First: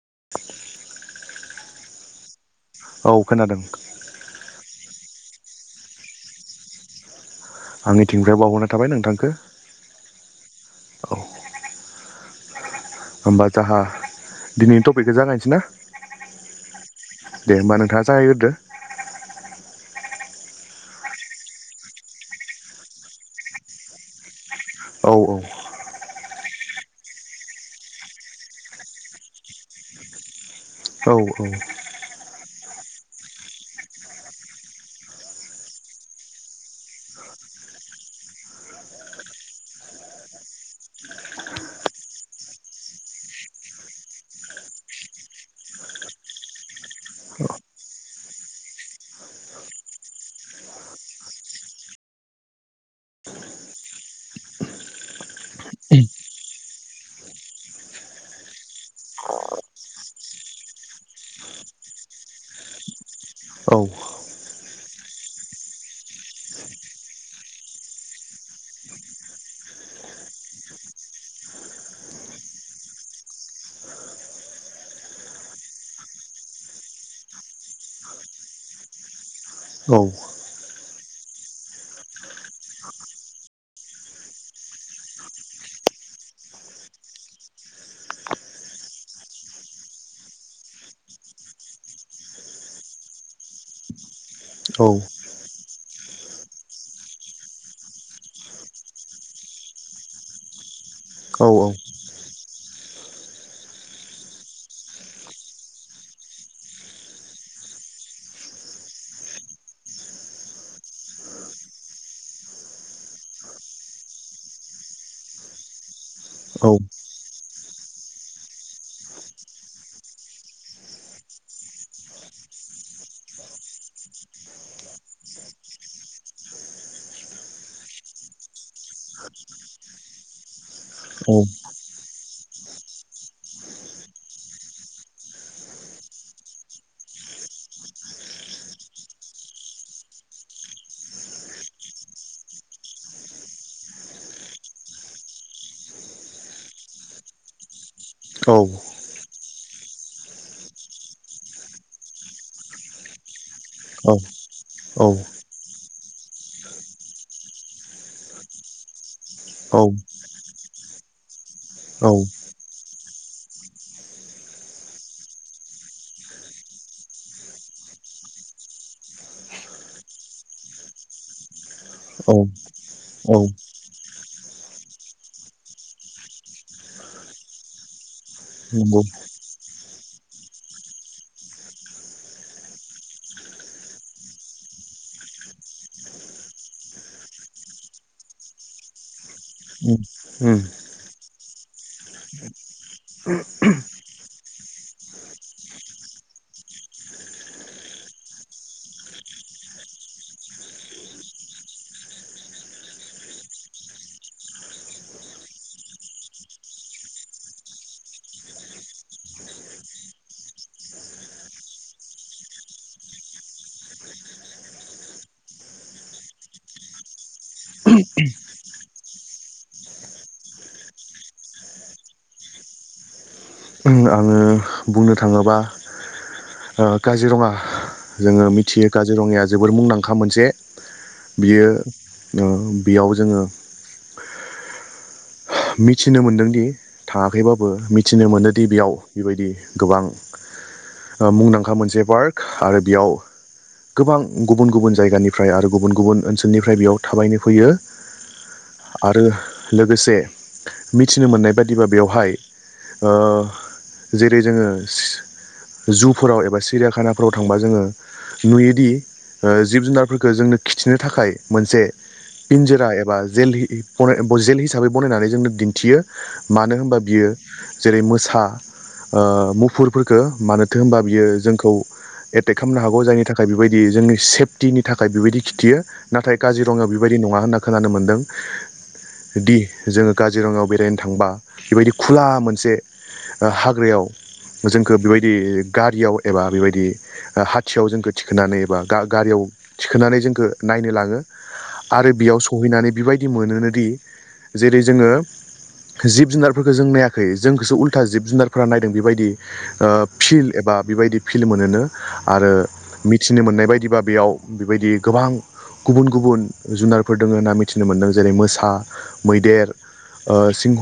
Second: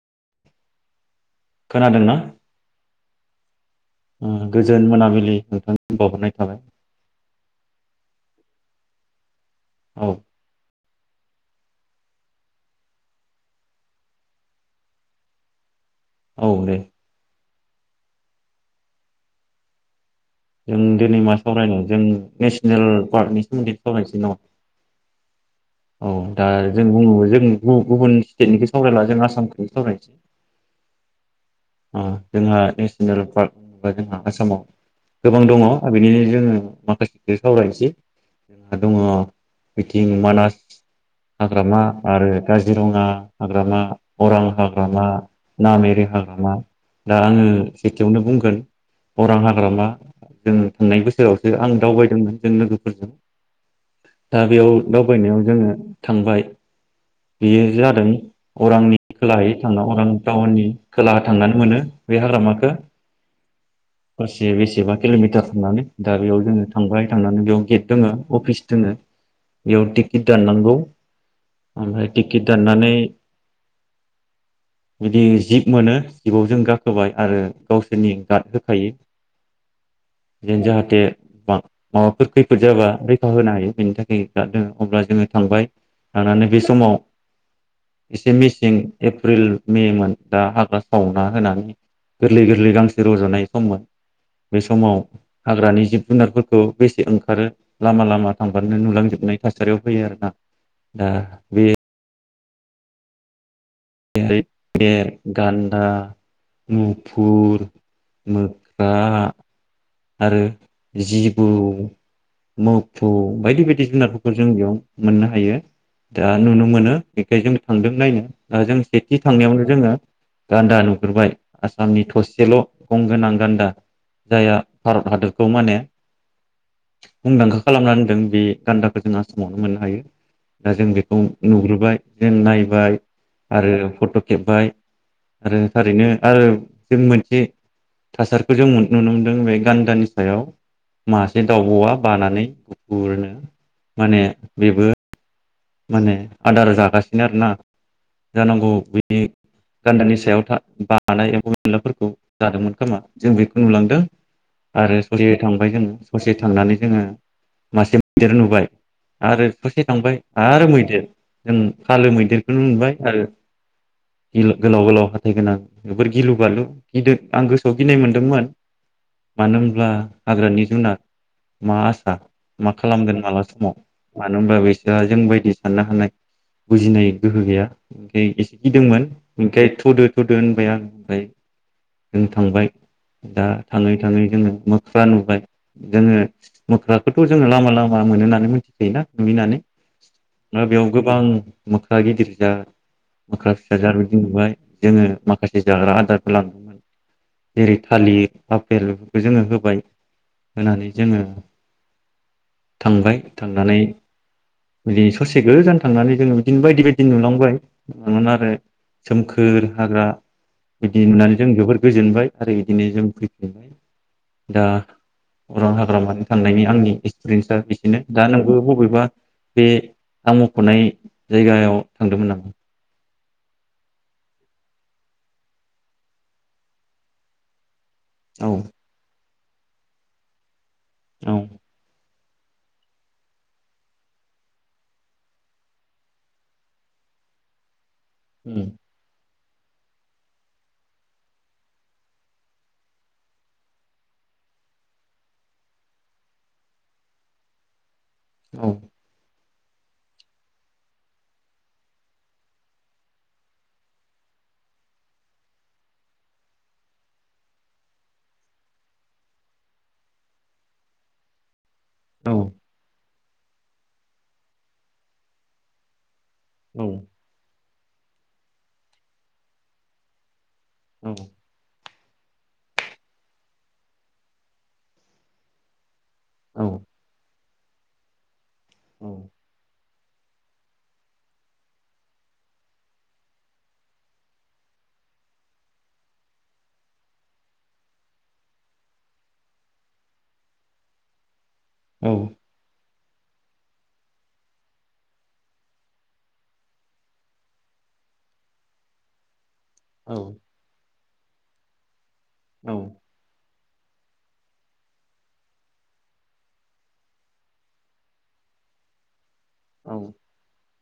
[unintelligible] खोनादोंना? औ खोनादों। ओ गोजोन मोनाबिलि नोंथांनिसिम बावहरनाय थाबाय। आंनि थिंनिफ्राय बावहरना थाबाय नोंथांखो। औ औ। होमबा जाहा दिनैनि टपिकखौ जागायनोसै ना? औ दे। दे होमबा नोंथाङा जागायगोरदो। जों दिनै मा सावरायनो जों नेसनेल पार्कनि सोमोन्दै सावरायनोसै नामा? औ औ। औ दा जों बुङो जों गु-गुबुन स्टेटनिखौ सावरायला जों आसामखौ सावरायनोसै। औ औ। ओ जोंहा नेसनेल पार्क होनोबा जोंहा आसामाव गोबां दङ' बिनिनो जोङो माखासेखौ सावरायनोसै जोंहा दङ' बिथिं मानास हाग्रामा आरो काजिरङा हाग्रामा अरां हाग्रामा नामेरि हाग्रामा दा आङो सेथियावनो बुंगोन अरां हाग्रामा जों थांनाय बोसोरावसो आं दावबायदोंमोन जों लोगोफोरजों दा बेयाव दावबायनायाव जोङो थांबाय बेयो जादों अरांनि खोलायै थांना अरां टाउननि खोला थांनानै मोनो बे हाग्रामखौ औ दरसे बेसेबां किल'मिटार थांनानै दा बेयाव जोङो थांबाय थांनानै बेयाव गेट दङ' अफिस दङो बेयाव टिकेट दाननांगौ ओमफ्राय टिकेट दाननानै बिदि जिब मोनो जिबआव जों गाखोबाय आरो गावसोरनि गार्ड होखायो। जेन जाहाथे मा-माबाफोर खैफोद जाबा रैखा होनो हायो बेनि थाखाय दा जों अब्ला जोङो थांबाय थांनानै बे समाव एसे मेसिं एप्रिल मेमोन दा हाग्रा सावना होनानै गोरलै-गोरलै गांसो रज'नाय सममोन। बे औ समाव हाग्रानि जिब जुनारफोरखौ बेसे ओंखारो लामा लामा थांफानो नुलांजोबनाय थासारियाव फैयो आरोना दा औ औ बे मैदेर गान्दा मुफुर मोख्रा आरो जिबौ मोफौ बायदि बायदि जुनारफोरखौ जों बेयाव मोननो हायो दा औ नुनो मोनो बेखायनो जों थांदों नायनो दा जों सेथि थांनायावनो जोङो गान्दा नुग्रोबबाय आसामनि थसेल' गंगोनां गान्दा जायहा भारत हादरखौ माने मुंदांखा खालामना होनदों बे गान्दाखौ जों आसामावनो मोननो हायो दा जों बेखौ औ नुग्रोबाय जों नायबाय आरो फट' खेबबाय आरो थारैनो आरो जों मोनसे थासारिखौ जों नुनो मोनदों बे गान्दानि सायाव मासे दाउब'आ बानानै गुुफुरनो माने बेबो माने आदार जागासिनो आरोना जानांगौ बिनि गान्दानि सायाव बानाय एम्फौ एनलाफोरखौ जादोंमोन खोमा जों बेखौ नुलांदों औ आरो औ ससे थांबाय जोङो ससे थांनानै जोङो मासे मैदेर नुबाय आरो ससे थांबाय आरो मैदेर जों फालो औ मैदेरखौनो मोनबाय आरो गि गोलाव गोलाव हाथाय गोनां जोबोर गिलु बालु गिद आं गोसोआव गिनाय मोनदोंमोन मानो होनब्ला हाग्रानि जुनाद मा आसा मा खालामगोन माला समाव मानो होनबा बेस दा जों बदि साननो हानाय बुजिनाय गोहो गैया ओमफ्रायाय एसे नंगौ गिदोंंमोन ओमखाय थ'दो थदो होनबाय आं ओमफ्राय जों थांबाय दा थाङै थाङै जोङो मोख्रा नुबाय जोङो मोख्राखौथ' जोङो लामा लामा मोनो होननानै मिथिखायोना नुयो होननानै। दा बेयाव गोबां मोख्रा गिदिर जा मोख्रा फिसा जा बिदि नुबाय जोङो माखासे जाग्रा आदारफोर लांदोंमोन जेरै थलिर आफेल बेफोरखौ जोङो होबाय होनानै जोङो थांबाय थांनानै बिदिनो ससे गोजान थांनानै जोङो बिदिनो बायदि बायदि नुलांबाय ना आरो सोमखोर हाग्रा बिदि नुनानै जों जबोर गोजोनबाय आरो बिदिनो जों फैफिनबाय दा अरां हाग्र मानि थांनायनि आंनि एक्सपिरियेन्सा बिसेनो दा नोंबो बबेबा बे आं मख'नाय जायगायाव थांदोंमोन नामा? आङो बुंनो थाङोबा ओ काजिरङा। जोङो औ मिथियो काजिरङाया जोबोर मुंदांखा मोनसे औ बियो ओ बेयाव जोङो मिथिनो मोन्दोंदि थाङाखैबाबो। थिनो मोनोदि उम बेयाव बेबायदि गोबां ओ मुंदांखा मोनसे पार्क आरो बेयाव गोबां गुबुन गुबुन जायगानिफ्राय आरो गुबुन गुबुन ओनसोलनिफ्राय बेयाव थाबायनो फैयो। औ आरो लोगोसे। मिथिनो मोननाय बादिबा बेवहाय ओ जेरै जोङो जुफोराव एबा सिरियाखानाफोराव थांबा जोङो नुयोदि ओ जिब जुनारफोरखौ जोंनो खिथिनो थाखाय मोनसे औ पिनजोरा एबा जेल जेल हिसाबै। बनायनानै जोंनो दिन्थियो। मानो औ होनबा बियो जेरै मोसा ओ मुफुरफोरखौ मानो थो होमबा औ बियो जोंखौ एटेक खालामनो हागौ जायनि थाखाय बेबायदि जोंनि सेफटिनि थाखाय बेबायदि खिथियो। नाथाय काजिरङाव बेबायदि नङा होनना खोनानो मोन्दों। औ दि जोङो काजिरङायाव बेरायनो थांबा बेबायदि खुला मोनसे ओ हाग्रायाव जोंखौ बेबायदि गारियाव एबा बेबायदि ओ हाथियाव जोंखौ थिखोनानै एबा गा-गारियाव थिखोनानै जोंखौ नायनो लाङो। औ आरो बेयाव सहैनानै बेबाय दि मोनोनो दि जेरै जोङो जिब जुनारफोरखौ जों नायाखै जोंखौसो उल्था जिब जुनारफोरा नायदों बेबायदि ओ औ फिल्ड एबा बेबायदि फिल्ड मोनोनो। आरो मिथिनो मोननाय बाय दिबा बेयाव बेबायदि गोबां गुबुन गुबुन जुनारफोर दङ होनना मिथिनो मोन्दों जेरै मोसा मैदेर औ ओ सिंह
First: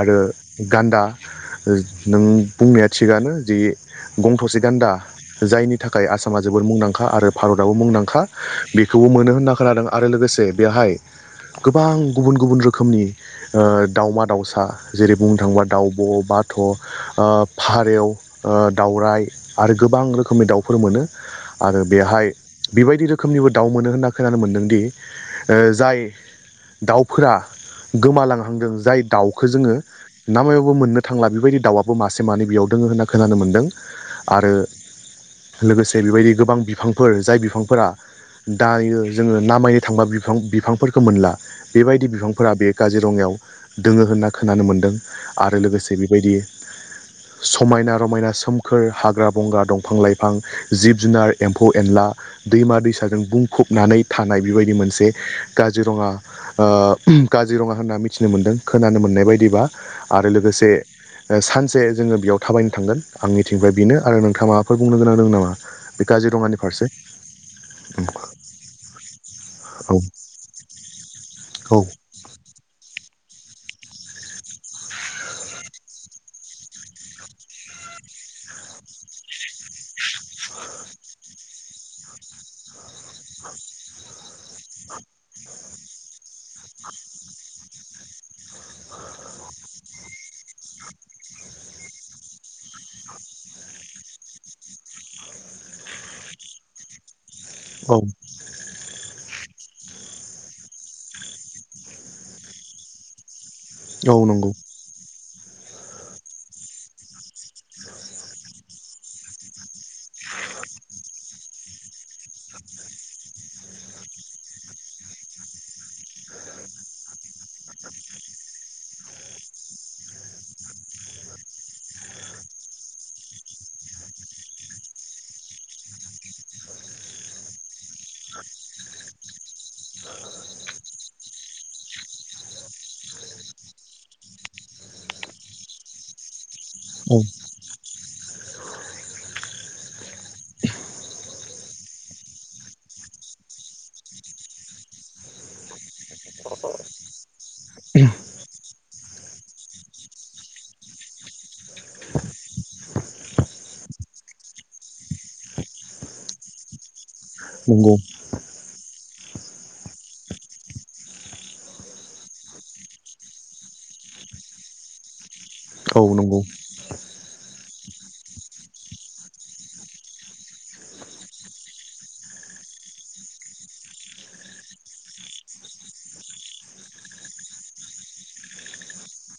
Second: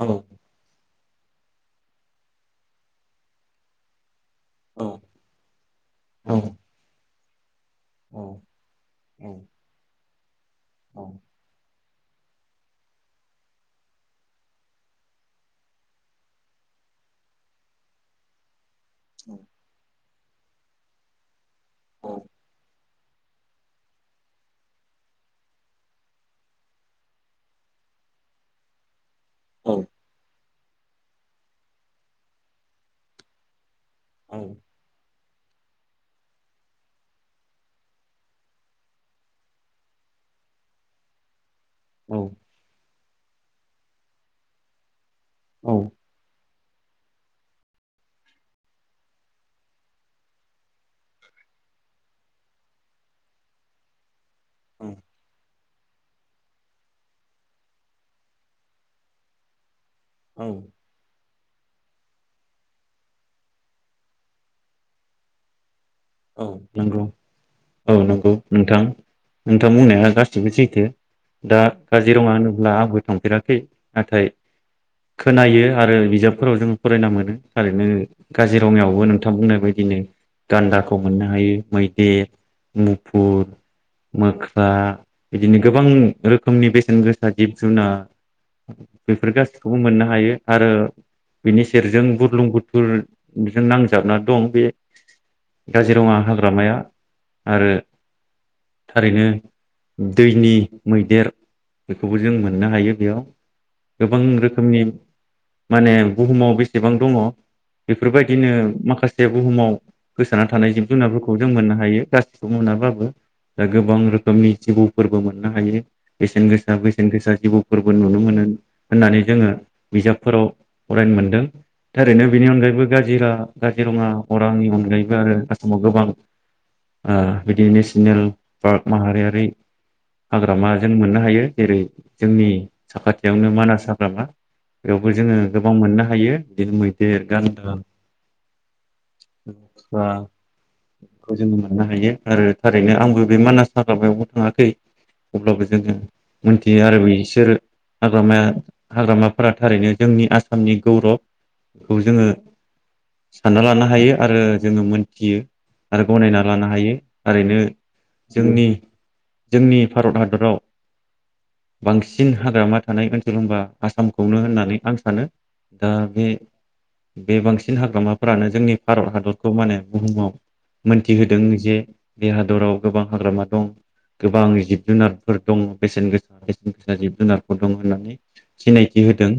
आरो गान्दा। ओ नों बुंनाया थिगानो जि गं थसे गान्दा औ जायनि थाखाय आसामा जोबोद मुंदांखा आरो बेवबो मुंदांखा बेखौबो मोनो होनना खोनादों। आरो लोगोसे बेहाय गोब गोबां गुबुन गुबुन रो खोमनि ओ दाउमा-दाउसा जेरै बुंनो थाङोबा दाउब', बाथ' ओ फारेव ओ दावराय आरो गोबां रो खोमनि दाउफोर मोनो। आरो बेहाय बेबायदि रोखोमनिबो दाउ मोनो होनना खोनानो मोनदोंदि ओ जाय दाउफोरा गोमालांहांदों जाय दाउ खौ जोङो नामायाव बो मोननो थांला बेबायदि दाउआबो मासे मानै बेयाव दङो होनना खोनानो मोनदों। औ आरो लोगोसे बेबायदि गोबां बिफांफोर जाय बिफांफोरा दायो जोङो नाामायनो थांबा बिफां बिफांफोरखौ मोनला। बेबायदि औ बिफां काजिरङायाव दोङो होनना खोनानो मोन्दों। आरो औ लोगोसे बेबायदि समायना रमायना सोमखोर हाग्रा बंग्रा दंफां लाइफां जिब जुनार एम्फौ एनला दैमा दैसाजों बुंफबनानै थानाय बेबायदि औ मोनसे काजिरङा ओ काजिरङा होनना मिथिनो मोनदों खोनानो मोननाय बायदिबा। आरो औ लोगोसे सानसे जोङो बेयाव थाबायनो थांगोन आं मिथिंनिफ्राय बेनो आरो नोंथाङा माबाफोर बुंनो गोनां दं नामा? बे औ काजिरङानि फारसे नंगौ औ नंगौ नोंथां नोंथां औ बुंनाया गासिबो सैथो दा औ काज काजिरङा होनोब्ला आबोद थांफेराखै नाथाय खोनायो आरो बिजाबफोराव जों फरायना मोनो थारैनो काजिरङायावबो नोंथां बुंनाय बायदिनो गान्दाख मोननो हायो मैदेर मुफुर मोख्रा बिदिनो गोबां रोखोमनि बेसेन गोसा जिब जुनार बेफोर गासिखौबो मोननो हायो आरो बेनि सेरजों बुरलुं बुथुरजों नांजाबना दं बे काजिरङा हाग्रामाया आरो औ थारैनो दैनि मैदेर बेखौबो जों मोननो हायो बेयाव। गोबां औ नंगौ रोखोमनि माने बुहुमाव बेसेबां दङ बेफोरबायदिनो माखासे बुहुमाव गोसाना थानाय जिब जुनारफोरखौ जों मोननो हायो गासिखौबो मोनाबाबो दा गोबां रोखोमनि जिबौफोरबो मोननो हायो बेसेन गोसा बेसेन गोसा जिबौफोरबो नुनो मोनो होननानै जोङो बिजाबफोराव फरायनो मोनदों थारैनो बेनि अनगायैबो काजिरा काजिरङा अरांनि अनगायैबो आरो आसामाव गोबां ओ बिदि नेसनेल पार्क माहारियारि हाग्रामा जों मोननो हायो जेरै जोंनि साखाथियावनो मानास हाग्रामा बेयावबो जोङो गोबां मोननो हायो। बिदिनो औ मैदेर गान्दा औ। बा बेखौ जोङो मोननो हायो आरो थारैनो आंबो बे मानास हाग्रामायावनो थाङाखै अब्लाबो जोङो मोनथियो आरो बिसोर हाग्रामाया हाग्रामा थारा थारैनो जोंनि आसामनि गौरबखौ जोङो सानना लानो हायो आरो जोङो मोनथियो आरो गनायना लानो हायो। ओरैनो नंगौ जोंनि जोंनि भारत हाद दराव बांसिन हाग्रामा थानाय ओनसोल होनबा आसामखौनो होननानै आं सानो। दा औ बे नंगौ बे बांसिन हाग्रामाफोरानो जोंनि भारत हादर खौ माने बुहुमाव मोनथि होदों। जे बे हादराव गोबां हाग्रामा दं, गोबां जिब जुनारफोर दङ, बेसेन गोसा बेसेन गोसा जिब जुनारफोर दं, होननानै सिनायथि होदों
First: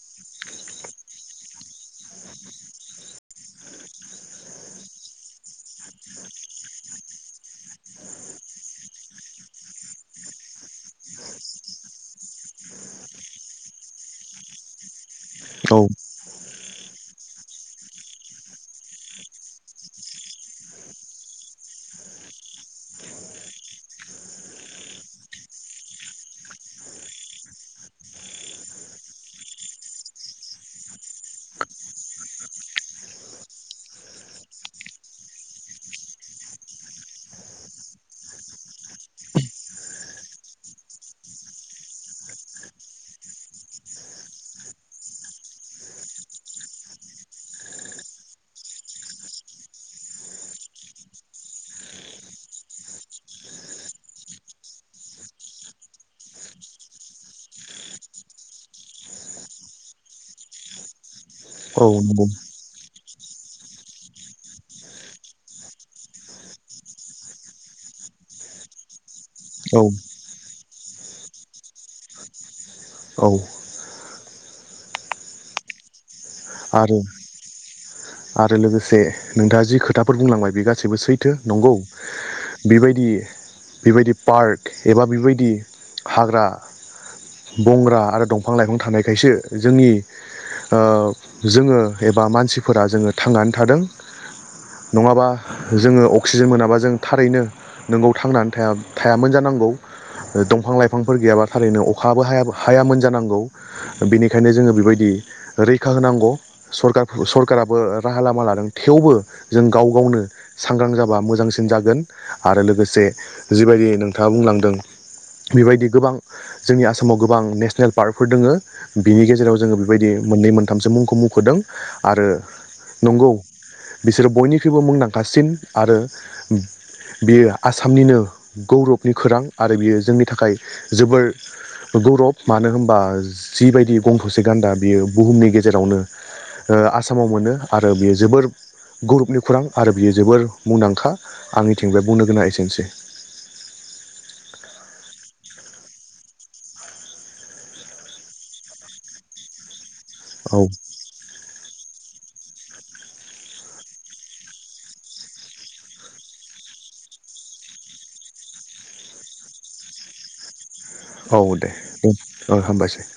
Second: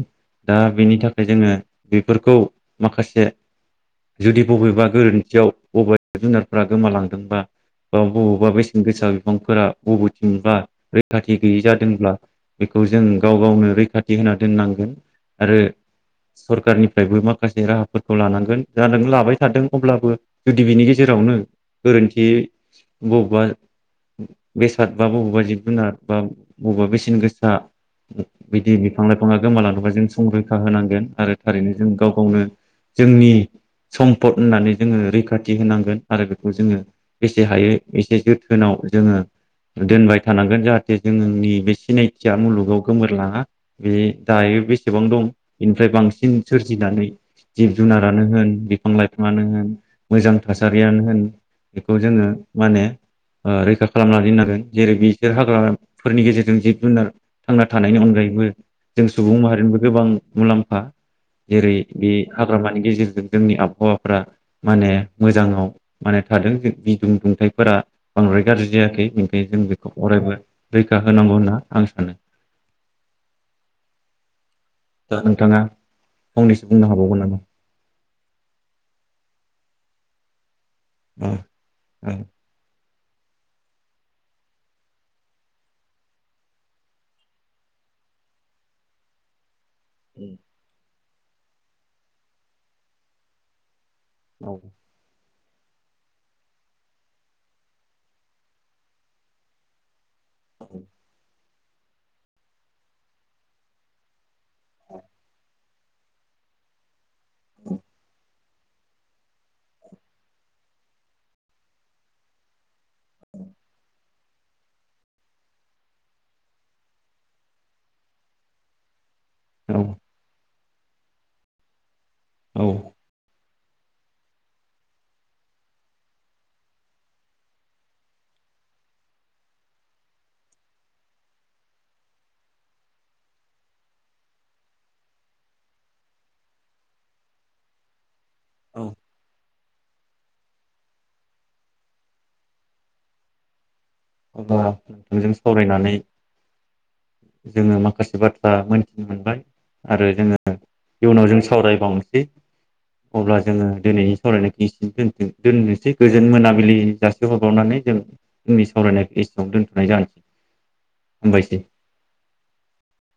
दा बेनि थाखाय जोङो बेफोरखौ माखासे जुदि बबेबा गोरोन्थियाव बबेबा जुनारफोरा गोमालांदोंबा बा बबावबा बेसेन गोसा बिफांफोरा बबेथिंबा रैखाथि गैयि जादोंब्ला बेखौ जों गाव गावनो रैखाथि होना दोननांगोन आरो औ सरखारनिफ्रायबो माखासे राहाफोरखौ लानांगोन जादों लाबाय थादों। अब्लाबो जुदि बिनि गेजेरावनो गोरोन्थियै बबेबा बेसाद बा बबेबा जिब जुनार बा बबेबा बेसेन गोसा बिदि बिफां लाइफाङा गोमालांदोंबा जों संरैखा होनांगोन आरो थारैनो जों गाव गावनो जोंनि सम्पद होननानै जोङो रैखाथि होनांगोन आरो बेखौ जोङो बेसे हायो एसे जोथोनाव जोङो दोनबाय थानांगोन जाहाथे जोंनि बे सिनायथिया मुलुगाव गोमोरलाङा बे दायो बेसेबां दं बेनिफ्राय बांसिन सोरजिनानै जिब जुनारानो होन बिफां लाइफ ङानो होन मोजां थासारियानो होन बेखौ जोङो माने ओ रैखा खालामनानै दोननांगोन जेरै बिसोर हाग्राफोरनि गेजेरजों जिब जुनार थांना थानायनि अनगायैबो जों सुबुं माहारिनिबो गोबां मुलाम्फा जेरै औ बे नंगौ हाग्रामानि गेजेर जोंनि आबहावा। फ्रा माने मोजाङाव माने थादों गदुं दुंथाइफोरा बांद्राय गाज्रि जायाखै। जों औ बेखौ अरायबो। रैखा होनांगौ होनना आं सानो। औ दा नोंथाङा। फंनैसो बुंनो आरो हाबावगोन नामा? आरो लोगोसे नोंथाङा जि खोथाफोर बुंलांबाय बे गास सिबो सैथो नंगौ बेबाय दि बेबायदि पार्क एबा बेबायदि हाग्रा बंग्रा आरो दंफां लाइफां थानायखायसो। जोंनि ओ जोङो एबा मानसिफोरा जोङो थांनानै थादों। ओ नङाबा। जोङो अक्सिजेन मोनाबा जों थारैनो नोंगौ थांनानै थाया थायामोन जानांगौ। दंफां लाइफांफोर गैयाबा थारैनो अखाबो हायाब हायामोन जानांगौ बेनिखायनो जोङो बेबायदि रै खा होनांगौ सरका सरकाराबो राहा लामा लादों। थेवबो जों गाव गावनो सांग्रां जाबा मोजांसिन जागोन आरो लोगो से जिबायदि नों थाङा बुंलांदों बेबायदि गोबां जोंनि आसामाव गोबां नेसनेल पार्कफोर दोङो। बिनि गेजेराव जोङो ओ बेबायदि मोननै मोन थामसो मुंखौ मुंखदों। आरो औ नंगौ। बिसोरो बयनिख्रुइबो मुंदांखासिन आरो बियो आसामनिनो गौरबनि खोरां आरो बियो जोंनि थाखाय जोबोर गौरब मानो होम्बा जिबायदि गं थसे गान्दा बियो बुहुमनि गे जेरावनो ओ आसामाव मोनो आरो बियो जोबोर औ गौरुबनि खुरां। आरो बियो जोबोर मुंदांखा आंनिथिं बे बुंनो गोनाङा एसेनोसै। अब्ला नोंथांजों सावरायनानै [inaudible] जोङो माखासे बाथ्रा मोनथिनो मोनबाय। आरो जोङो औ इयुनाव जों सावरायबावनो सै अब्ला जोङो दिनैनि सावरायनायखौ दो-दोननोसै गोजोन मोनाबिलि जासे हरबावनानै जों सावरायनायखौ एसेबां दोनथ'नाय जानोसै। औ हामबायसै दे हामबायसै।